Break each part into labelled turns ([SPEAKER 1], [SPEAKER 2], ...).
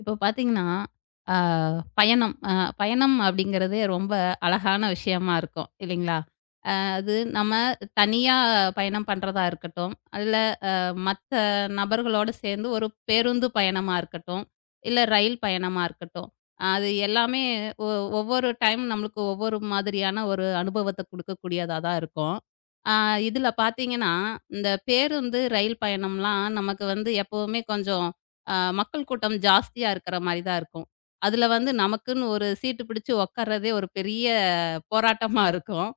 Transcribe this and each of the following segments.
[SPEAKER 1] இப்போ பார்த்தீங்கன்னா, அ பயணம் அ பயணம் அப்படிங்கிறதே ரொம்ப அழகான விஷயமா இருக்கும். இல்லைங்களா? அது நம்ம தனியா பயணம் பண்றதா இருக்கட்டும், இல்ல அ மத்த நபர்களோட சேர்ந்து ஒரு பேருந்து பயணமா இருக்கட்டும், இல்ல ரயில் பயணமா இருக்கட்டும். அது எல்லாமே ஒ ஒவ்வொரு டைம் நம்மளுக்கு ஒவ்வொரு மாதிரியான ஒரு அனுபவத்த குடுக்கக்கூடியதா தான் இருக்கும். ஆ இதுல பார்த்தீங்கன்னா, இந்த பேருந்து, ரயில் பயணம்லாம் நமக்கு வந்து எப்பவுமே கொஞ்சம் மக்கள் கூட்டம் ஜாஸ்தியா இருக்கிற மாரி தான் இருக்கும். அதுல வந்து நமக்குன்னு ஒரு சீட்டு பிடிச்சு உட்கார்றதே ஒரு பெரிய போராட்டமா இருக்கும்.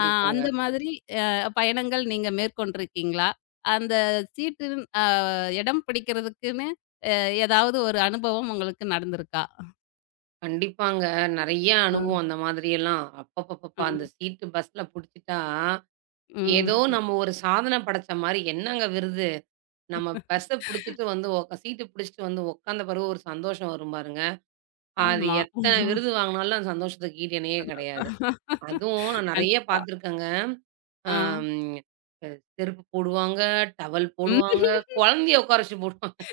[SPEAKER 1] ஆ அந்த மாதிரி பயணங்கள் நீங்க மேற்கொண்டிருக்கீங்களா? அந்த சீட்டின் இடம் பிடிக்கிறதுக்குன்னு அ, ஏதாவது ஒரு அனுபவம் உங்களுக்கு நடந்திருக்கா?
[SPEAKER 2] கண்டிப்பாங்க. நெறைய
[SPEAKER 1] அ,
[SPEAKER 2] அனுபவம் அந்த மாதிரியெல்லாம். அப்பப்பப்பா! அந்த
[SPEAKER 1] ம்,
[SPEAKER 2] சீட்டு பஸ்ல புடிச்சுட்டா, ஏதோ
[SPEAKER 1] ம்.
[SPEAKER 2] நம்ம ஒரு சாதனை படைச்ச மாரி என்னங்க விருது? நம்ம பஸ்ஸ புடிச்சுட்டு வந்து உக்கா சீட்டு புடிச்சுட்டு வந்து உக்காந்த பிறகு ஒரு சந்தோஷம் வரும் பாருங்க. அது
[SPEAKER 1] ஆமா.
[SPEAKER 2] எத்தன விருது வாங்குனாலும் அந்த சந்தோஷத்துக்கு ஈடு இணையே கிடையாது. அதுவும் நான் நெறைய
[SPEAKER 1] கண்டிப்பா.
[SPEAKER 2] பார்த்துருக்கேங்க.
[SPEAKER 1] ஆ.
[SPEAKER 2] அம் அ செருப்பு போடுவாங்க, டவல் போடுவாங்க,
[SPEAKER 1] ம்.
[SPEAKER 2] குழந்தைய உட்கார வச்சு போடுவாங்க.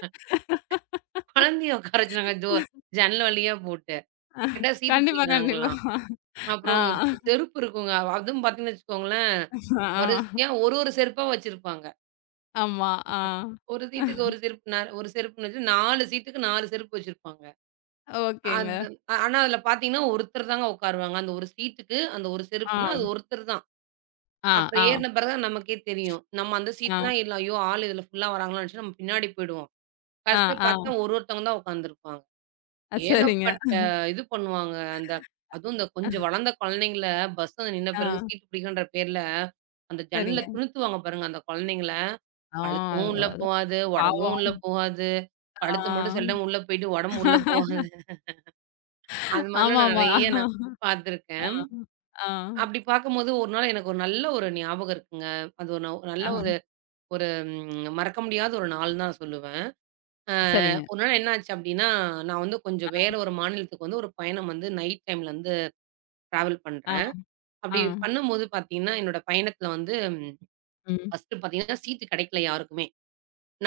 [SPEAKER 2] குழந்தைய உட்கார வச்சு நாங்க ஜன்னல் வழியா போட்டு. கேட்டா சீட்டு
[SPEAKER 1] கண்டிப்பா, கண்டிப்பா.
[SPEAKER 2] பிடிக்கிறாங்களாம்.
[SPEAKER 1] ஆ,
[SPEAKER 2] அப்புறம் செருப்பு இருக்குங்க. அதுவும் பார்த்தீங்கன்னு வச்சுக்கோங்களேன்,
[SPEAKER 1] ஆ.
[SPEAKER 2] வரிசையா ஒரு ஒரு செருப்பா வச்சிருப்பாங்க.
[SPEAKER 1] ஆமா. ஆ.
[SPEAKER 2] ஒரு சீட்டுக்கு ஒரு செருப்பு ஒரு செருப்புன்னு வச்சு 4 சீட்டுக்கு 4 செருப்பு வச்சிருப்பாங்க.
[SPEAKER 1] ஓகேங்க.
[SPEAKER 2] அந்த ஆனா அதில பார்த்தீங்கன்னா, ஒருத்தர் தாங்க உட்காருவாங்க. அந்த ஒரு சீட்டுக்கு அந்த ஒரு செருப்புன்னா,
[SPEAKER 1] ஆம்.
[SPEAKER 2] அது ஒருத்தர் தான்.
[SPEAKER 1] ஆ,
[SPEAKER 2] அப்புறம்
[SPEAKER 1] ஆ,
[SPEAKER 2] ஏறின பிறகு தான் நமக்கே தெரியும். நம்ம அந்த
[SPEAKER 1] ஆ,
[SPEAKER 2] சீட்லாம் இல்ல. ஐயோ! ஆள் இதில ஃபுல்லா வராங்களான்னு நினச்சு நம்ம பின்னாடி போயிடுவோம்.
[SPEAKER 1] ஆ,
[SPEAKER 2] கடைசியில
[SPEAKER 1] ஆ.
[SPEAKER 2] பார்த்தா ஒருத்தவங்க தான் உட்காந்துருப்பாங்க.
[SPEAKER 1] சரிங்க.
[SPEAKER 2] ஏகப்பட்ட இது பண்ணுவாங்க. அதுவும் இந்த கொஞ்சம் வளர்ந்த குழந்தைங்கள பஸ்ல நின்ன
[SPEAKER 1] ஆ,
[SPEAKER 2] பிறகு சீட்டு பிடிக்குன்ற பேர்ல, அந்த ஜன்னல
[SPEAKER 1] சரிங்க.
[SPEAKER 2] துணுத்துவாங்க பாருங்க அந்த குழந்தைங்கள.
[SPEAKER 1] ஆ,
[SPEAKER 2] கழுத்தும் உள்ள
[SPEAKER 1] அதான்
[SPEAKER 2] போகாது, உடம்பும் உள்ள
[SPEAKER 1] பாவம்.
[SPEAKER 2] போகாது. கழுத்து மட்டும்
[SPEAKER 1] ஆ.
[SPEAKER 2] சில டைம் உள்ள போயிட்டு, உடம்பு உள்ள போகாது. அது மாதிரிலாம் நான்
[SPEAKER 1] ஆமாமா.
[SPEAKER 2] நெறைய நான்
[SPEAKER 1] ஆ,
[SPEAKER 2] பார்த்துருக்கேன்.
[SPEAKER 1] ஆ,
[SPEAKER 2] அப்படி பார்க்கும்போது ஒரு நாள் எனக்கு ஒரு நல்ல ஒரு ஞாபகம் இருக்குங்க. அது ஒரு நல்ல
[SPEAKER 1] ஆ.
[SPEAKER 2] ஒரு ஒரு ம் மறக்க முடியாத ஒரு நாள்ன்னு தான் நான் சொல்லுவேன். அ
[SPEAKER 1] சரிங்க.
[SPEAKER 2] ஒரு நாள் என்னாச்சு அப்படின்னா, நான் வந்து கொஞ்சம் வேற ஒரு மாநிலத்துக்கு வந்து ஒரு பயணம் வந்து நைட் டைம்ல வந்து டிராவல்
[SPEAKER 1] ஆ,
[SPEAKER 2] பண்றேன்.
[SPEAKER 1] ஆ.
[SPEAKER 2] அப்படி பண்ணும்போது பார்த்தீங்கன்னா, என்னோட பயணத்தில வந்து
[SPEAKER 1] ம்.
[SPEAKER 2] ஃபர்ஸ்ட்டு பார்த்தீங்கன்னா, சீட்டு கிடைக்கல யாருக்குமே.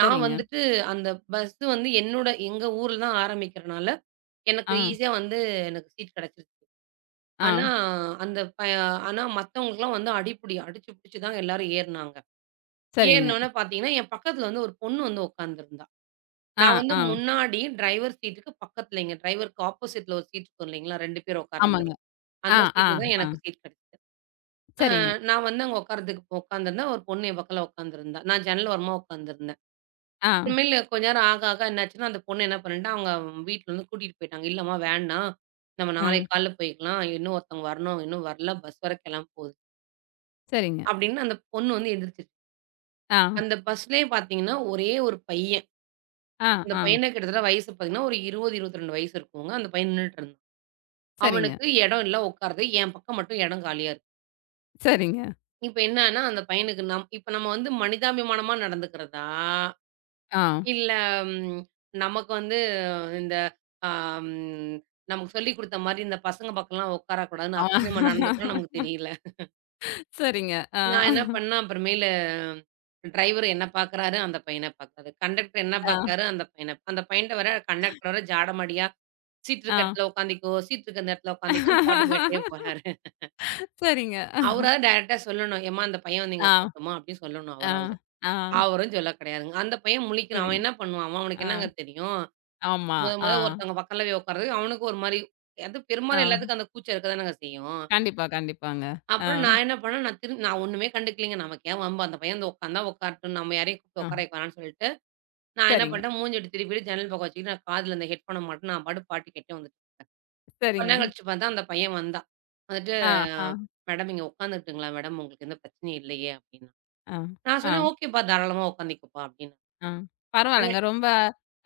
[SPEAKER 2] நான் வந்துட்டு அந்த பஸ்ஸு வந்து என்னோட எங்க ஊர்ல தான் ஆரம்பிக்கிறனால, எனக்கு
[SPEAKER 1] ஆ,
[SPEAKER 2] ஈஸியா வந்து எனக்கு சீட் கிடைச்சிருச்சு.
[SPEAKER 1] ஆ.
[SPEAKER 2] ஆனா, அந்த ப ஆனா மத்தவங்களுக்கெல்லாம் வந்து அடிபுடி. அடிச்சு புடிச்சு தான் எல்லாரும் ஏறுனாங்க.
[SPEAKER 1] சரிங்க.
[SPEAKER 2] ஏறுனோனே பார்த்தீங்கன்னா, என் பக்கத்தில வந்து ஒரு பொண்ணு வந்து உட்காந்துருந்தா.
[SPEAKER 1] ஆ,
[SPEAKER 2] நான் வந்து
[SPEAKER 1] ஆ.
[SPEAKER 2] முன்னாடி டிரைவர் சீட்டுக்கு பக்கத்தில, எங்க டிரைவருக்கு ஆப்போசிட்ல ஒரு சீட் இருக்கும் இல்லைங்களா? 2 பேர் உட்கார்ற
[SPEAKER 1] ஆமாங்க.
[SPEAKER 2] மாரி.
[SPEAKER 1] ஆ,
[SPEAKER 2] அந்த
[SPEAKER 1] ஆ,
[SPEAKER 2] சீட்ல தான்
[SPEAKER 1] ஆ.
[SPEAKER 2] எனக்கு சீட் கிடைச்சது. அ
[SPEAKER 1] சரிங்க.
[SPEAKER 2] நான் வந்து அங்க உட்கார்றதுக்கு உட்காந்துருந்தேன். ஒரு பொண்ணு என் பக்கத்துல உட்காந்துருந்தா. நான் ஜன்னல் ஓரமா உட்காந்துருந்தேன்.
[SPEAKER 1] ஆ,
[SPEAKER 2] அப்புறமேலு கொஞ்ச நேரம் ஆக, ஆக என்னாச்சுன்னா, அந்த பொண்ணு என்ன பண்ணிட்டா, அவங்க வீட்லருந்து கூட்டிட்டு போயிட்டாங்க. "இல்லம்மா வேண்டாம். நம்ம
[SPEAKER 1] ம்.
[SPEAKER 2] நாளைக்கு காலைல போய்க்கலாம். இன்னும் ஒருத்தவங்க வரணும். அவங்க இன்னும் வரல. பஸ் வேற கிளம்ப போகுது."
[SPEAKER 1] சரிங்க.
[SPEAKER 2] அப்படின்னு அந்த பொண்ணு வந்து எந்திரிச்சுருச்சு.
[SPEAKER 1] ஆ,
[SPEAKER 2] அந்த பஸ்லயே பார்த்தீங்கன்னா, ஒரே ஒரு பையன்.
[SPEAKER 1] ஆ,
[SPEAKER 2] அந்த
[SPEAKER 1] ஆ.
[SPEAKER 2] பையனுக்கு கிட்டத்தட்ட வயசு பார்த்தீங்கன்னா, ஒரு 20, 22 வயசு இருக்குங்க. அந்த பையன் நின்னுட்டு இருந்தான்.
[SPEAKER 1] சரிங்க,
[SPEAKER 2] அவனுக்கு இடம் இல்ல உட்கார்றது. என் பக்கம் மட்டும் இடம் காலியா இருக்கு.
[SPEAKER 1] சரிங்க.
[SPEAKER 2] இப்ப என்னன்னா, அந்த பையனுக்கு இப்ப நம்ம வந்து மனிதாபிமானமா நடந்துக்கிறதா?
[SPEAKER 1] ஆ,
[SPEAKER 2] இல்ல ம், நமக்கு வந்து இந்த ஆம், நமக்கு சொல்லிக் குடுத்த மாரி இந்த பசங்க பக்கம்லாம் உட்காரக்கூடாதுன்னு
[SPEAKER 1] ஆ.
[SPEAKER 2] அப்படி நம்ம நடந்துக்கணும்னு நமக்கு தெரியல.
[SPEAKER 1] சரிங்க. ஆ,
[SPEAKER 2] நான் என்ன பண்ணேன் அப்புறமேலு டிரைவர் என்ன பார்க்குறாரு, அந்த பையன பார்க்குறாரு. கண்டக்டர் என்ன
[SPEAKER 1] ஆ,
[SPEAKER 2] பார்க்குறாரு, அந்த பையன்ட்ட வேற கண்டக்டர் வேற ஜாடமாடியா, "சீட்
[SPEAKER 1] ஆ.
[SPEAKER 2] இருக்க இடத்துல உட்காந்துக்கோ, சீட் இருக்க அந்த இடத்துல உட்காந்துக்கோன்னு" பாட்டு பாடிட்டே போறாரு.
[SPEAKER 1] சரிங்க.
[SPEAKER 2] அவராவது டைரக்ட்டா சொல்லணும், "ஏம்மா அந்த பையன் வந்து இங்க
[SPEAKER 1] ஆ,
[SPEAKER 2] உட்காரட்டுமா?" அப்படின்னு சொல்லணும்
[SPEAKER 1] ஆ,
[SPEAKER 2] அவராவது.
[SPEAKER 1] ஆ.
[SPEAKER 2] அவரும் சொல்ல கிடையாதுங்க. அந்த பையன் முழிக்கிறான். அவன்
[SPEAKER 1] சரிங்க.
[SPEAKER 2] என்ன பண்ணுவான்? அவனுக்கு
[SPEAKER 1] ஆ,
[SPEAKER 2] என்னங்க தெரியும்?
[SPEAKER 1] ஆமா.
[SPEAKER 2] முத
[SPEAKER 1] ஆ,
[SPEAKER 2] முத ஒருத்தவங்க பக்கத்துல போய் உட்கார்றதுக்கு அவனுக்கு ஒரு மாரி, அது
[SPEAKER 1] ஆ.
[SPEAKER 2] பெரும்பாலும் எல்லாத்துக்கும் அந்த கூச்சம் இருக்கதானங்க செய்யும்.
[SPEAKER 1] கண்டிப்பா, கண்டிப்பாங்க. ஆ,
[SPEAKER 2] அப்புறம் நான் என்ன பண்ணேன், நான் திரும்பி ஒண்ணுமே கண்டுக்கலைங்க. நமக்கு ஏன் வம்பு? அந்த பையன் வந்து உட்கார்ந்தா உட்காரட்டும். நம்ம யாரையும் கூப்பிட்டு உட்கார
[SPEAKER 1] ஆ.
[SPEAKER 2] வைக்க வேணாம்ன்னு சொல்லிட்டு, நான் என்ன
[SPEAKER 1] சரிங்க,
[SPEAKER 2] பண்ணிட்டேன், மூஞ்சி இப்டி திருப்பிட்டு ஜன்னல் பக்கம் வச்சுக்கிட்டு, நான் காதுல அந்த ஹெட்ஃபோன மாட்டுனேன், நான் பாட்டுக்கு பாட்டு கேட்டுட்டே வந்துட்டேன். கொஞ்ச
[SPEAKER 1] சரிங்க.
[SPEAKER 2] நேரம் கழிச்சு பார்த்தா, அந்த பையன் வந்தான். வந்துட்டு,
[SPEAKER 1] ஆ, ஆ,
[SPEAKER 2] "மேடம் இங்க உட்காந்துக்கட்டுங்களா மேடம்? உங்களுக்கு எந்த பிரச்சனையும் இல்லையே?" அப்டின்னான்.
[SPEAKER 1] ஆ,
[SPEAKER 2] நான்
[SPEAKER 1] ஆ,
[SPEAKER 2] சொன்னேன், "ஓகேப்பா, தாராளமா உட்காந்துக்கப்பா" அப்டின்னு.
[SPEAKER 1] ஆ.
[SPEAKER 2] உடனே
[SPEAKER 1] பரவால்லங்க. ரொம்ப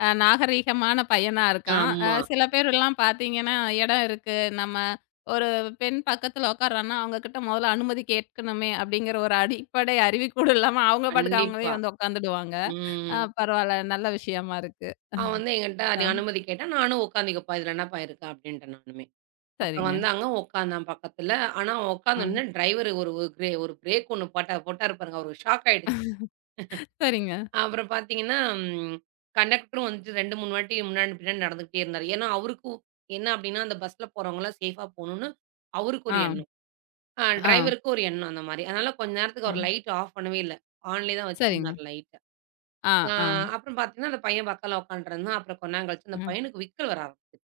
[SPEAKER 1] நாகரீகமான பையனா இருக்கான்.
[SPEAKER 2] ஆமா.
[SPEAKER 1] சில பேரெல்லாம் பார்த்தீங்கன்னா, இடம் இருக்கு. நம்ம ஒரு பெண் பக்கத்துல உட்கார்றான்னா, அவங்க கிட்ட முதல்ல அனுமதி கேட்கணுமே அப்படிங்கிற ஒரு அடிப்படை அறிவு கூட இல்லாம, அவங்க பாட்டுக்கு
[SPEAKER 2] கண்டிப்பா.
[SPEAKER 1] அவங்களே வந்து உட்காந்துடுவாங்க.
[SPEAKER 2] ம்.
[SPEAKER 1] பரவால்ல. நல்ல விஷயமா இருக்கு.
[SPEAKER 2] அவன் வந்து என்கிட்ட அது
[SPEAKER 1] ஆ
[SPEAKER 2] அனுமதி கேட்டான். நானும் உட்காந்துக்கப்பா இதில என்னப்பா இருக்கு அப்டின்ட்டேன் நானுமே. அப்புறம்
[SPEAKER 1] சரிங்க.
[SPEAKER 2] வந்தாங்க உட்காந்தான் பக்கத்துல. ஆனா அவன்
[SPEAKER 1] ம்.
[SPEAKER 2] உட்காந்தோனே டிரைவர் ஒரு ஒரு கிரே ஒரு பிரேக் ஒண்ணு போட்டாரு பாருங்க. அவருக்கு ஷாக் ஆயிடுச்சு.
[SPEAKER 1] சரிங்க.
[SPEAKER 2] அப்புறம் பார்த்தீங்கன்னா, ம் கண்டக்டரும் வந்துட்டு 2, 3 வாட்டி முன்னாடி, பின்னாடி நடந்துகிட்டே இருந்தாரு. ஏன்னா, அவருக்கும் என்ன அப்டின்னா, அந்த பஸ்ல போறவங்கலாம் சேஃபா போணும்னு அவருக்கு ஒரு
[SPEAKER 1] ஆ,
[SPEAKER 2] எண்ணம்.
[SPEAKER 1] ஆ,
[SPEAKER 2] டிரைவருக்கு ஒரு எண்ணம் அந்த மாரி. அதனால கொஞ்ச நேரத்துக்கு
[SPEAKER 1] ஆ.
[SPEAKER 2] அவர் லைட் ஆஃப் பண்ணவே இல்ல. ஆன்லயே தான்
[SPEAKER 1] சரிங்க.
[SPEAKER 2] வச்சிருந்தாரு லைட்ட.
[SPEAKER 1] ஆ,
[SPEAKER 2] ஆ
[SPEAKER 1] ஆ,
[SPEAKER 2] அப்புறம் பார்த்தீங்கன்னா, அந்த பையன் பக்கத்துல உட்காண்ட்ருந்தான். அப்புறம் கொஞ்ச நேரம் கழிச்சு அந்த
[SPEAKER 1] ம்.
[SPEAKER 2] பையனுக்கு விக்கல் வர ஆரம்பிச்சுருச்சு.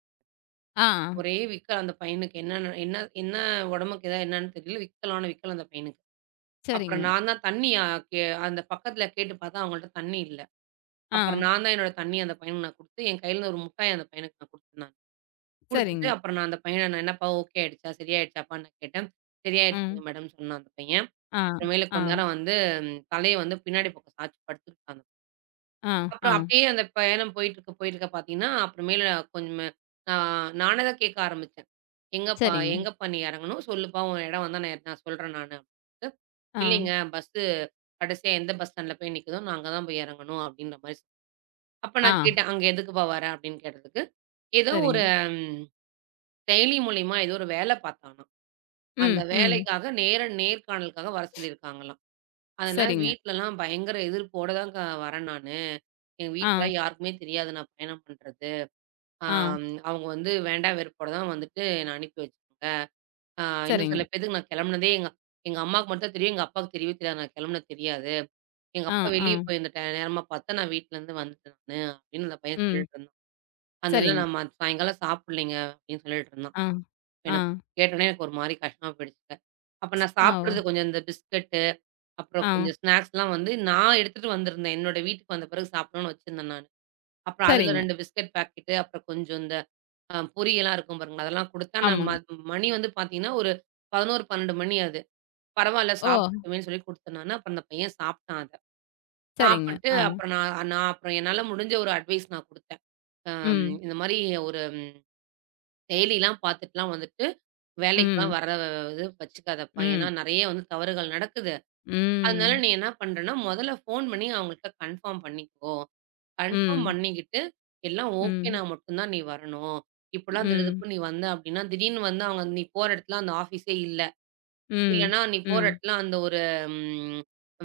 [SPEAKER 1] ஆ,
[SPEAKER 2] ஒரே விக்கல் அந்த பையனுக்கு. என்ன உடம்புக்கு ஏதாவது என்னன்னு தெரியல. விக்கலான விக்கல் அந்த பையனுக்கு. அப்புறம்
[SPEAKER 1] சரிங்க.
[SPEAKER 2] நான் தான் தண்ணி அ கே அந்த பக்கத்தில கேட்டு பார்த்தா அவங்கள்ட்ட தண்ணி இல்ல.
[SPEAKER 1] ஆ,
[SPEAKER 2] அப்புறம் நான் தான் என்னோட தண்ணி அந்த பையனுக்கு நான் குடுத்து, என் கையில இருந்து ஒரு முட்டாய் அந்த பையனுக்கு நான் குடுத்தேன் நான். குடுத்துட்டு
[SPEAKER 1] சரிங்க.
[SPEAKER 2] அப்புறம் நான் அந்த பையன நான் "என்னப்பா ஓகே ஆயிடுச்சா? சரியாயிடுச்சாப்பான்னு" நான் கேட்டேன். "சரியாயிடுச்சுங்க
[SPEAKER 1] ம்.
[SPEAKER 2] மேடம்" சொன்னான் அந்த பையன்.
[SPEAKER 1] ஆ,
[SPEAKER 2] அப்புறமேலு
[SPEAKER 1] ஆ,
[SPEAKER 2] கொஞ்ச நேரம் வந்து தலைய வந்து பின்னாடி பக்கம் சாய்ச்சு படுத்துக்கிட்டான்
[SPEAKER 1] ஆ, ஆ.
[SPEAKER 2] அப்புறம் அப்படியே அந்த பயணம் போயிட்டு இருக்க பார்த்தீங்கன்னா, அப்புறமேலு கொஞ்சம் ஆ நானே தான் கேட்க ஆரம்பிச்சேன். "
[SPEAKER 1] சரிங்க.
[SPEAKER 2] எங்கப்பா நீ இறங்கணும்? சொல்லுப்பா உன் இடம் வந்தா நான் நான் சொல்றேன் நானு" அப்படின்ட்டு.
[SPEAKER 1] ஆ,
[SPEAKER 2] "இல்லைங்க கடைசியா எந்த பஸ் ஸ்டாண்ட்ல போய் நிக்குதோ, நான் அங்க தான் போய் இறங்கணும்" அப்படின்ற மாரி அப்ப
[SPEAKER 1] ஆ,
[SPEAKER 2] நான் கேட்டேன், "அங்க எதுக்குப்பா வர?" அப்படின்னு கேட்டதுக்கு, ஏதோ ஒரு
[SPEAKER 1] சரிங்க.
[SPEAKER 2] ம் செயலி மூலியமா ஏதோ ஒரு வேலை பார்த்தானாம். அந்த
[SPEAKER 1] ம், ம்.
[SPEAKER 2] வேலைக்காக நேர்காணலுக்காக வர சொல்லியிருக்காங்களாம். அதனால
[SPEAKER 1] சரிங்க.
[SPEAKER 2] வீட்லலாம் பயங்கர எதிர்ப்போட தான் வரேன் நானு. எங்க
[SPEAKER 1] ஆ,
[SPEAKER 2] வீட்ல யாருக்குமே தெரியாது நான் பயணம் பண்றது.
[SPEAKER 1] ஆ,
[SPEAKER 2] அவங்க வந்து வேண்டா வெறுப்போட தான் வந்துட்டு என்ன அனுப்பி வச்சாங்க. ஆ இன்னும்
[SPEAKER 1] சரிங்க.
[SPEAKER 2] சில பேத்துக்கு நான் கெளம்புனதே எங்க எங்க அம்மாக்கு மட்டும் தான் தெரியும். எங்க அப்பாவுக்கு தெரியவே தெரியாது. நான் கெளம்புனது தெரியாது. எங்க
[SPEAKER 1] ஆ,
[SPEAKER 2] அப்பா
[SPEAKER 1] ஆ,
[SPEAKER 2] வெளிய போயிருந்த நேரமா பார்த்து நான் வீட்லருந்து வந்துட்டேன் நானு அப்படின்னு அந்த பையன்
[SPEAKER 1] ம்.
[SPEAKER 2] சொல்லிட்டு இருந்தான். அதனால
[SPEAKER 1] சரிங்க.
[SPEAKER 2] நம்ம சாயங்காலம் சாப்பிடலைங்க அப்படின்னு சொல்லிட்டு இருந்தான்.
[SPEAKER 1] ஆ, ஆ,
[SPEAKER 2] எனக்கு கேட்டோனே எனக்கு ஒரு மாரி கஷ்டமா போயிடுச்சுங்க. அப்ப நான்
[SPEAKER 1] ஆ, ஓ!
[SPEAKER 2] சாப்பிடுறது கொஞ்சம் இந்த பிஸ்கட் அப்புறம்
[SPEAKER 1] ஆ,
[SPEAKER 2] கொஞ்சம் ஸ்நாக்ஸ்லாம் வந்து நான் எடுத்துட்டு வந்திருந்தேன். என்னோட வீட்டுக்கு வந்த பிறகு சாப்பிடணும்னு வச்சிருந்தேன் நானு. அப்புறம் அதுல
[SPEAKER 1] சரிங்க.
[SPEAKER 2] 2 பிஸ்கட் பாக்கெட்டு, அப்புறம் கொஞ்சம் இந்த பொரியெல்லாம் இருக்கும் பாருங்க. அதெல்லாம் குடுத்தேன். நான் ம
[SPEAKER 1] ஆமாங்க.
[SPEAKER 2] மணி வந்து பாத்தீங்கன்னா, ஒரு 11, 12 மணி அது. பரவால்ல
[SPEAKER 1] ஓ!
[SPEAKER 2] சாப்பிட்டுட்டுமேன்னு சொல்லி குடுத்தேன் நானு. அப்புறம் அந்த பையன் சாப்ட்டான் அத.
[SPEAKER 1] சரிங்க.
[SPEAKER 2] சாப்பிட்டு
[SPEAKER 1] ஆ,
[SPEAKER 2] அப்புறம் நான் நான் அப்புறம் என்னால முடிஞ்ச ஒரு அட்வைஸ் நான் குடுத்தேன்.
[SPEAKER 1] ம்,
[SPEAKER 2] இந்த மாரி ஒரு ம், செயலிலாம் பாத்துட்டுலாம் வந்துட்டு, வேலைக்கெல்லாம்
[SPEAKER 1] ம்,
[SPEAKER 2] வர இது வச்சுக்காதப்பா. ஏன்னா
[SPEAKER 1] ம்,
[SPEAKER 2] நெறைய வந்து தவறுகள் நடக்குது. அதனால
[SPEAKER 1] ம்,
[SPEAKER 2] நீ என்ன பண்றன்னா, முதல்ல ஃபோன் பண்ணி அவங்கள்ட்ட கன்ஃபார்ம் பண்ணிக்கோ. கன்ஃபார்ம்
[SPEAKER 1] ம்,
[SPEAKER 2] பண்ணிக்கிட்டு, எல்லாம்
[SPEAKER 1] ம்,
[SPEAKER 2] ஓகேனா மட்டும் தான் நீ வரணும். இப்படிலாம்
[SPEAKER 1] ம்,
[SPEAKER 2] திடுதிப்புன்னு நீ வந்த அப்படின்னா, திடீர்னு வந்து அவங்க நீ போற இடத்துல அந்த ஆஃபீஸே இல்ல.
[SPEAKER 1] ம்,
[SPEAKER 2] இல்லன்னா நீ போற
[SPEAKER 1] ம்,
[SPEAKER 2] இடத்துல அந்த ஒரு ம்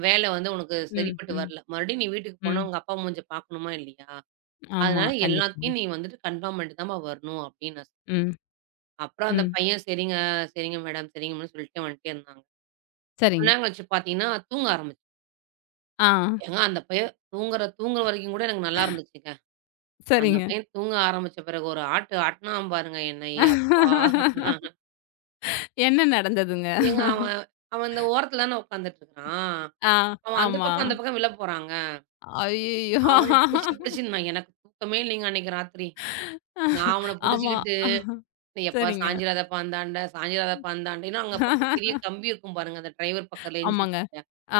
[SPEAKER 2] வேலை வந்து உனக்கு
[SPEAKER 1] ம்,
[SPEAKER 2] சரிப்பட்டு
[SPEAKER 1] ம்,
[SPEAKER 2] வரல. மறுபடியும் நீ வீட்டுக்கு போனா
[SPEAKER 1] ம்.
[SPEAKER 2] உங்க அப்பா மூஞ்ச பார்க்கணுமா இல்லையா?
[SPEAKER 1] ஆமா,
[SPEAKER 2] அதனால
[SPEAKER 1] கண்டிப்பாங்க.
[SPEAKER 2] எல்லாத்தையும் நீ வந்துட்டு கன்ஃபார்ம் பண்ணிட்டு தான்ம்மா வரணும் அப்படின்னு நான் சொன்னேன்.
[SPEAKER 1] ம்,
[SPEAKER 2] அப்புறம் அந்த
[SPEAKER 1] ம்.
[SPEAKER 2] பையன் சரிங்க, சரிங்க மேடம், சரிங்கன்னு சொல்லிட்டே வந்துட்டே இருந்தாங்க.
[SPEAKER 1] சரிங்க.
[SPEAKER 2] கொன்னாங்க வச்சு பார்த்தீங்கன்னா, தூங்க ஆரம்பிச்சுட்டான்.
[SPEAKER 1] ஆ,
[SPEAKER 2] ஏங்க அந்த பையன் தூங்குற தூங்குற வரைக்கும் கூட எனக்கு நல்லா இருந்துச்சுங்க. அந்த
[SPEAKER 1] சரிங்க.
[SPEAKER 2] பையன் தூங்க ஆரம்பிச்ச பிறகு ஒரு ஆட்டு ஆட்டுனான் பாருங்க என்னைய அப்பா!
[SPEAKER 1] என்ன நடந்ததுங்க?
[SPEAKER 2] ஏங்க அவன் அவன் இந்த ஓரத்துல தானே உட்காந்துட்டு இருக்கிறான்.
[SPEAKER 1] ஆ,
[SPEAKER 2] அவன்
[SPEAKER 1] ஆமா.
[SPEAKER 2] அந்த பக்கம் விழ போறாங்க.
[SPEAKER 1] ஐயய்யோ!
[SPEAKER 2] அவன புடிச்சு புடிச்சு எனக்கு தூக்கமே இல்லைங்க அன்னைக்கு ராத்திரி. நான் அவன
[SPEAKER 1] ஆமா.
[SPEAKER 2] புடிச்சுக்கிட்டு, எப்பா
[SPEAKER 1] சரிங்க.
[SPEAKER 2] சாஞ்சிராதப்பா அந்தாண்ட, சாஞ்சிராதப்பா அந்தாண்ட. ஏன்னா அங்க பக்கம் பெரிய கம்பி இருக்கும் பாருங்க. அந்த டிரைவர் பக்கம் லெஞ்ச்.
[SPEAKER 1] ஆமாங்க.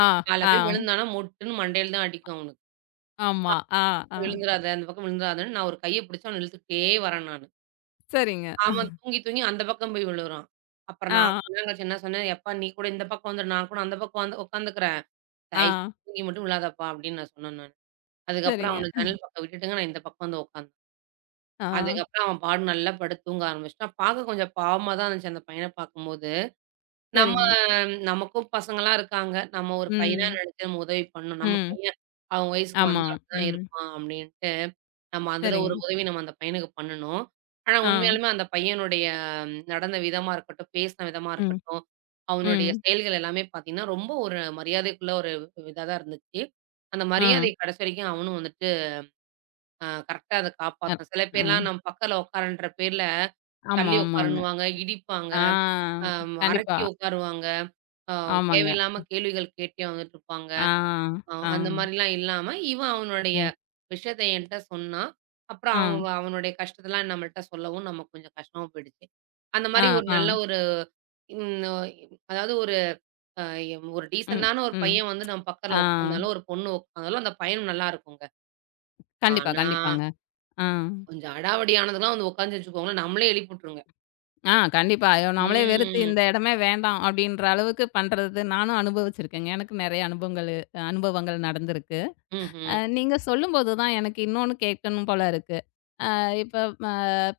[SPEAKER 1] ஆ,
[SPEAKER 2] அதுல
[SPEAKER 1] ஆ,
[SPEAKER 2] போய் விழுந்தான்னா மொட்டுன்னு மண்டையில தான் அடிக்கும் அவனுக்கு.
[SPEAKER 1] ஆமா. ஆ, ஆ.
[SPEAKER 2] விழுந்துராத! அந்த பக்கம் விழுந்துராதன்னு நான் ஒரு கைய புடிச்சு அவன இழுத்துக்கிட்டே வரேன் நானு.
[SPEAKER 1] சரிங்க.
[SPEAKER 2] அவன் தூங்கி, தூங்கி அந்த பக்கம் போய் விழுறான். அப்புறம்
[SPEAKER 1] ஆ,
[SPEAKER 2] நான் கொஞ்ச நேரம் கழிச்சு என்ன சொன்னேன், "எப்பா நீ கூட இந்த பக்கம் வந்துரு. நான் கூட அந்த பக்கம் வந்து உட்காந்துக்கிறேன்.
[SPEAKER 1] ஆ.
[SPEAKER 2] தயவுசெஞ்சு தூங்கி மட்டும் விழாதப்பா" அப்படின்னு நான் சொன்னேன் நானு. அதுக்கப்புறம்
[SPEAKER 1] சரிங்க.
[SPEAKER 2] அவன ஜன்னல் பக்கம் விட்டுட்டுங்க நான் இந்த பக்கம் வந்து உட்காந்தேன்.
[SPEAKER 1] ஆ,
[SPEAKER 2] அதுக்கப்புறம் அவன் பாடு நல்லா படுத்து தூங்க ஆரம்பிச்சுட்டான். பார்க்க கொஞ்சம் பாவமா தான் இருந்துச்சு அந்த பையன பார்க்கும்போது. நம்ம
[SPEAKER 1] சரிங்க.
[SPEAKER 2] நமக்கும் பசங்கலாம் இருக்காங்க. நம்ம ஒரு பையனா
[SPEAKER 1] ம்,
[SPEAKER 2] நெனச்சு நம்ம உதவி பண்ணணும். நம்ம
[SPEAKER 1] ம்.
[SPEAKER 2] பையன் அவன் வயசுக்கு
[SPEAKER 1] ஆமா.
[SPEAKER 2] வந்தா அப்படிதான்
[SPEAKER 1] ம்.
[SPEAKER 2] இருப்பான் அப்படின்ட்டு, நம்ம அதுல
[SPEAKER 1] சரிங்க.
[SPEAKER 2] ஒரு உதவி நம்ம அந்த பையனுக்கு பண்ணணும். ஆனா
[SPEAKER 1] ஆ,
[SPEAKER 2] உண்மையாலுமே அந்த பையனுடைய நடந்த விதமா இருக்கட்டும், பேசின விதமா
[SPEAKER 1] ம்,
[SPEAKER 2] இருக்கட்டும், அவனுடைய
[SPEAKER 1] ம்.
[SPEAKER 2] செயல்கள் எல்லாமே பார்த்தீங்கன்னா, ரொம்ப ஒரு மரியாதைக்குள்ள ஒரு இதா தான் இருந்துச்சு. அந்த
[SPEAKER 1] ஆ,
[SPEAKER 2] மரியாதை கடைசி வரைக்கும் அவனும் வந்துட்டு கரெக்ட்டா அத
[SPEAKER 1] அ,
[SPEAKER 2] காப்பாத்துனான். சில
[SPEAKER 1] ஆ.
[SPEAKER 2] பேர்லாம் நம்ம பக்கத்துல உட்காருன்ற பேர்ல
[SPEAKER 1] ஆமா,
[SPEAKER 2] தள்ளி
[SPEAKER 1] ஆமாங்க.
[SPEAKER 2] உட்காருன்னுவாங்க, இடிப்பாங்க.
[SPEAKER 1] ஆ, கண்டிப்பா.
[SPEAKER 2] அரட்டி உட்காருவாங்க. அ
[SPEAKER 1] ஆமாங்க.
[SPEAKER 2] தேவையில்லாம கேள்விகள் கேட்டே வந்துட்டுருப்பாங்க.
[SPEAKER 1] ஆ, ஆ,
[SPEAKER 2] அந்த மாரிலாம் இல்லாம, இவன் அவனுடைய
[SPEAKER 1] ம்.
[SPEAKER 2] விஷயத்த என்ட்ட சொன்னான். அப்புறம்
[SPEAKER 1] ஆ,
[SPEAKER 2] அவனுடைய கஷ்டத்தலாம் நம்மள்ட்ட சொல்லவும் நமக்கு கொஞ்சம் கஷ்டமா போயிடுச்சு. அந்த
[SPEAKER 1] ஆ,
[SPEAKER 2] மாரி ஒரு
[SPEAKER 1] ஆ.
[SPEAKER 2] நல்ல ஒரு ம் ஒ அதாவது ஒரு அ ஒரு
[SPEAKER 1] ம்,
[SPEAKER 2] டீசென்ட்டான ஒரு
[SPEAKER 1] ம்.
[SPEAKER 2] பையன் வந்து நம்ம பக்கத்துல
[SPEAKER 1] ஆ.
[SPEAKER 2] உட்காந்தாலும், ஒரு பொண்ணு உட்காந்தாலும் அந்த பயணம் நல்லா இருக்குங்க.
[SPEAKER 1] கண்டிப்பா,
[SPEAKER 2] ஆனா,
[SPEAKER 1] கண்டிப்பாங்க. ஆ.
[SPEAKER 2] கொஞ்சம் அடாவடியானதுலாம் வந்து உட்காந்துச்சு வச்சுக்கோங்களேன், நம்மளே எழுப்பி விட்டுருங்க.
[SPEAKER 1] ஆ, கண்டிப்பா. ஐயோ! நம்மளே வெறுத்து
[SPEAKER 2] ம்.
[SPEAKER 1] இந்த இடமே வேண்டாம் அப்டின்ற அளவுக்கு பண்றது நானும் அனுபவிச்சிருக்கேங்க. எனக்கு நெறைய அனுபவங்கள் அனுபவங்கள் நடந்திருக்கு.
[SPEAKER 2] ம்ஹ்ம்.
[SPEAKER 1] நீங்க சொல்லும்போது தான் எனக்கு இன்னொன்னு கேட்கணும் போல இருக்கு. இப்ப ம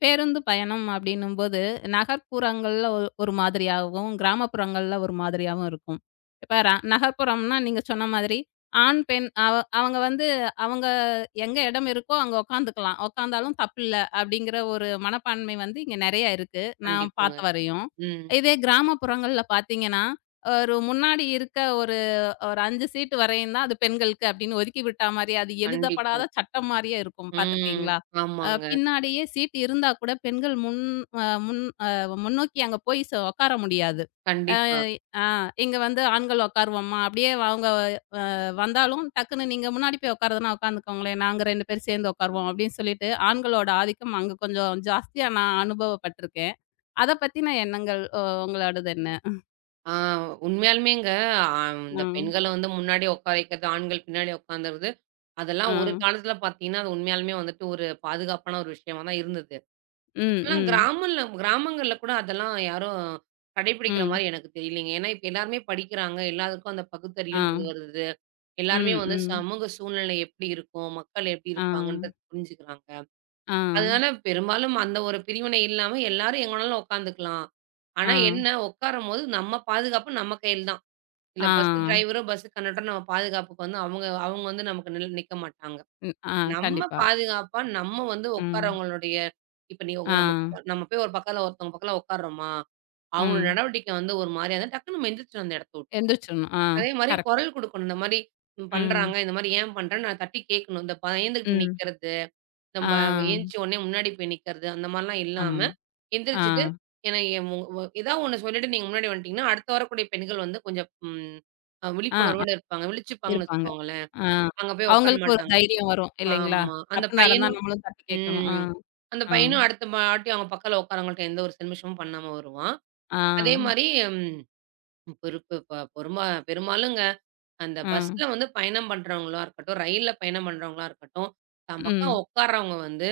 [SPEAKER 1] பேருந்து பயணம் அப்படின்னும்போது, நகர்ப்புறங்கள்ல ஒரு மாதிரியாகவும், கிராமப்புறங்கள்ல ஒரு மாதிரியாவும் இருக்கும். இப்ப நகர்ப்புறம்னா நீங்க சொன்ன மாதிரி, ஆண், பெண், அவங்க வந்து அவங்க எங்க இடம் இருக்கோ அங்க உட்காந்துக்கலாம். உட்காந்தாலும் தப்பில்ல அப்படிங்கிற ஒரு மனப்பான்மை வந்து இங்க நெறைய இருக்கு. நான்
[SPEAKER 2] கண்டிப்பாங்க.
[SPEAKER 1] பார்த்த வரையும்.
[SPEAKER 2] ம்.
[SPEAKER 1] இதே கிராமப்புறங்கள்ல பார்த்தீங்கன்னா, ஒரு முன்னாடி இருக்க ஒரு ஒரு 5 சீட்டு வரையும் தான் அது பெண்களுக்கு அப்படின்னு ஒதுக்கி விட்டா மாரி, அது
[SPEAKER 2] கண்டிப்பா.
[SPEAKER 1] எழுதப்படாத சட்டம் மாரியே இருக்கும்.
[SPEAKER 2] ம்.
[SPEAKER 1] பார்த்துருக்கீங்களா?
[SPEAKER 2] ஆமாங்க.
[SPEAKER 1] பின்னாடியே சீட் இருந்தா கூட பெண்கள் அ முன் அ முன்னோக்கி அங்க போய் உட்கார முடியாது. அ
[SPEAKER 2] கண்டிப்பா.
[SPEAKER 1] ஆ இங்க வந்து ஆண்கள் உட்காருவோம்மா, அப்படியே அவங்க வந்தாலும் டக்குன்னு நீங்க முன்னாடி போய் உட்காருறதுன்னா உட்காந்துக்கோங்களேன், நாங்க 2 பேரும் சேர்ந்து உட்காருவோம் அப்படின்னு சொல்லிட்டு, ஆண்களோட ஆதிக்கம் அங்க கொஞ்சம் ஜாஸ்தியா நான் அனுபவப்பட்டுருக்கேன். அத பத்தின எண்ணங்கள் உங்களோடது என்ன?
[SPEAKER 2] ஆ உண்மையாலுமேங்க அ
[SPEAKER 1] ஆ,
[SPEAKER 2] இந்த பெண்கள வந்து முன்னாடி உட்கார வைக்கிறது, ஆண்கள் பின்னாடி உட்காந்துறது,
[SPEAKER 1] ஆ,
[SPEAKER 2] அதெல்லாம் ஒரு காலத்துல பார்த்தீங்கன்னா, அது உண்மையாலுமே வந்துட்டு ஒரு பாதுகாப்பான ஒரு விஷயமா தான் இருந்தது.
[SPEAKER 1] ம்,
[SPEAKER 2] இப்பலாம்
[SPEAKER 1] ம்,
[SPEAKER 2] கிராமங்கள்ல கூட அதெல்லாம் யாரும் கடைபிடிக்கிற
[SPEAKER 1] ம்,
[SPEAKER 2] மாரி எனக்கு தெரியலைங்க. ஏன்னா, இப்ப எல்லாருமே படிக்கிறாங்க. எல்லாருக்கும் அந்த
[SPEAKER 1] ஆ,
[SPEAKER 2] பகுத்தறிவுன்றது வருது. எல்லாருமே
[SPEAKER 1] ம்,
[SPEAKER 2] வந்து
[SPEAKER 1] ம்,
[SPEAKER 2] சமூக சூழ்நிலை எப்படி இருக்கும்? மக்கள் எப்படி
[SPEAKER 1] ஆ,
[SPEAKER 2] இருப்பாங்கன்றது புரிஞ்சுக்கிறாங்க.
[SPEAKER 1] ஆ,
[SPEAKER 2] அதனால பெரும்பாலும் அந்த ஒரு பிரிவினை இல்லாம எல்லாரும் எங்க வேணாலும் உட்காந்துக்கலாம்.
[SPEAKER 1] ஆ,
[SPEAKER 2] ஆனா என்ன உட்காரும்போது நம்ம பாதுகாப்பு நம்ம கையில தான். இல்ல
[SPEAKER 1] ஆ,
[SPEAKER 2] பஸ் டிரைவரோ, பஸ் கண்டக்டரோ நம்ம பாதுகாப்புக்கு வந்து அவங்க அவங்க வந்து நமக்கு நிக்க மாட்டாங்க.
[SPEAKER 1] ம், ஆ,
[SPEAKER 2] நம்ம
[SPEAKER 1] கண்டிப்பா.
[SPEAKER 2] பாதுகாப்பா நம்ம வந்து
[SPEAKER 1] ம்.
[SPEAKER 2] உட்காரவங்களுடைய இப்ப நீ
[SPEAKER 1] ஆ.
[SPEAKER 2] உங்க நம்ம போய் ஒரு பக்கத்துல ஒருத்தவங்க பக்கத்துல உட்கார்றோமா, அவங்களோட
[SPEAKER 1] ம்.
[SPEAKER 2] நடவடிக்கை வந்து ஒரு மாரியா இருந்தா டக்குனு நம்ம எந்திரிச்சிடணும் அந்த இடத்த விட்டு.
[SPEAKER 1] எந்திரிச்சிரணும். ஆ.
[SPEAKER 2] அதே மாரி
[SPEAKER 1] கரெக்ட்டு.
[SPEAKER 2] குரல் குடுக்கணும். இந்த மாரி
[SPEAKER 1] ம்.
[SPEAKER 2] பண்றாங்க. இந்த மாரி ஏன் பண்றேன்னு நான் தட்டி கேட்கணும். இந்த பயந்துகிட்டு
[SPEAKER 1] ம்.
[SPEAKER 2] நிக்கிறது.
[SPEAKER 1] ஆ.
[SPEAKER 2] நம்ப எந்திச்ச உடனே முன்னாடி போய் நிக்கிறது, அந்த மாரிலாம் இல்லாம,
[SPEAKER 1] ஆமாங்க. ஆ.
[SPEAKER 2] எந்திரிச்சுட்டு ஏன்னா என் மு வ ஏதாவது ஒண்ணு சொல்லிட்டு நீங்க முன்னாடி வந்துட்டீங்கன்னா, அடுத்த வரக்கூடிய பெண்கள் வந்து கொஞ்சம் ம் அ
[SPEAKER 1] ஆ, ஆ.
[SPEAKER 2] விழிப்புணர்வோட இருப்பாங்க. விழிச்சுப்பாங்கன்னு
[SPEAKER 1] இருப்பாங்க.
[SPEAKER 2] வச்சுக்கோங்களேன்.
[SPEAKER 1] ஆ.
[SPEAKER 2] அங்க போய் உட்கார
[SPEAKER 1] அவங்களுக்கு ஒரு
[SPEAKER 2] மாட்டாங்க.
[SPEAKER 1] தைரியம் வரும் இல்லைங்களா?
[SPEAKER 2] ஆமா. அந்த
[SPEAKER 1] தப்பு நடந்தா
[SPEAKER 2] பையனும்
[SPEAKER 1] நம்மளும் தட்டி கேட்கணும். ஆ,
[SPEAKER 2] ம். அந்த
[SPEAKER 1] ஆ,
[SPEAKER 2] பையனும் அடுத்த வாட்டி அவங்க பக்கத்துல உட்காரவங்கள்ட்ட எந்த ஒரு சன்மிஷமும் பண்ணாம வருவான்.
[SPEAKER 1] ஆ,
[SPEAKER 2] அதே மாரி ம் பெருப்பு ப பெருமா பெரும்பாலுங்க அந்த
[SPEAKER 1] ஆ.
[SPEAKER 2] பஸ்ல வந்து பயணம் பண்றவங்களா இருக்கட்டும், ரயில்ல பயணம் பண்றவங்களா இருக்கட்டும், தம் பக்கம்
[SPEAKER 1] ம்,
[SPEAKER 2] உட்கார்றவங்க வந்து,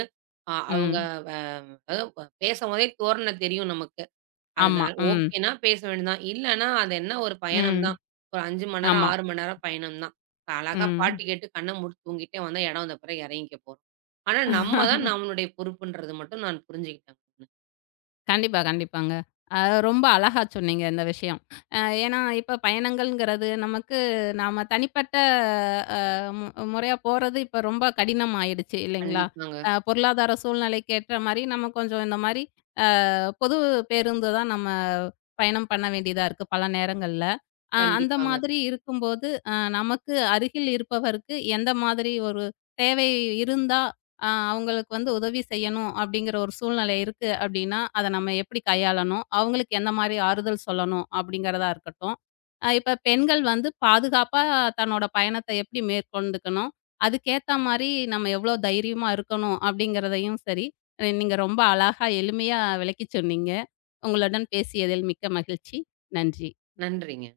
[SPEAKER 2] அ அவங்க
[SPEAKER 1] ம்.
[SPEAKER 2] அதாவது பேசம்போதே தோரணை தெரியும் நமக்கு.
[SPEAKER 1] ஆமா.
[SPEAKER 2] அதனால
[SPEAKER 1] ம்,
[SPEAKER 2] ஓகேன்னா பேச வேண்டியதுதான். இல்லன்னா, அது என்ன ஒரு பயணம்
[SPEAKER 1] ம்.
[SPEAKER 2] தான். ஒரு 5 மணி நேரம்,
[SPEAKER 1] ஆமா.
[SPEAKER 2] 6 மணி நேரம் பயணம் தான். அழகா பாட்டு
[SPEAKER 1] ம்.
[SPEAKER 2] கேட்டு கண்ண மூடி தூங்கிட்டே வந்தா இடம் வந்த பிறகு இறங்கிக்க போறோம். ஆனா நம்ம தான் நம்மளுடைய பொறுப்புன்றது மட்டும் நான் புரிஞ்சுக்கிட்டேன்.
[SPEAKER 1] கண்டிப்பா, கண்டிப்பாங்க. அ ரொம்ப அழகா சொன்னீங்க இந்த விஷயம். ஏன்னா, இப்ப பயணங்கள்ங்கிறது நமக்கு நாம தனிப்பட்ட அ மு முறையா போறது இப்ப ரொம்ப கடினம் ஆயிடுச்சு இல்லைங்களா?
[SPEAKER 2] கண்டிப்பாங்க,
[SPEAKER 1] பொருளாதார சூழ்நிலைக்கு ஏற்ற மாரி நம்ம கொஞ்சம் இந்த மாரி பொது பேருந்து தான் நம்ம பயணம் பண்ண வேண்டியதா இருக்கு பல நேரங்கள்ல. அந்த
[SPEAKER 2] கண்டிப்பாங்க.
[SPEAKER 1] மாதிரி இருக்கும்போது, நமக்கு அருகில் இருப்பவருக்கு எந்த மாதிரி ஒரு தேவை இருந்தா, அவங்களுக்கு வந்து உதவி செய்யணும் அப்படிங்கிற ஒரு சூழ்நிலை இருக்கு அப்படின்னா, அத நம்ம எப்படி கையாளணும்? அவங்களுக்கு எந்த மாரி ஆறுதல் சொல்லணும்? அப்படிங்கிறதா இருக்கட்டும். இப்ப பெண்கள் வந்து பாதுகாப்பா தன்னோட பயணத்தை எப்படி மேற்கொண்டுக்கணும்? அதுக்கேத்த மாரி நம்ம எவ்வளோ தைரியமா இருக்கணும்? அப்படிங்கிறதையும் சரி, நீங்க ரொம்ப அழகா எளிமையா விளக்கிச் சொன்னீங்க. உங்களுடன் பேசியதில் மிக்க மகிழ்ச்சி. நன்றி.
[SPEAKER 2] நன்றிங்க.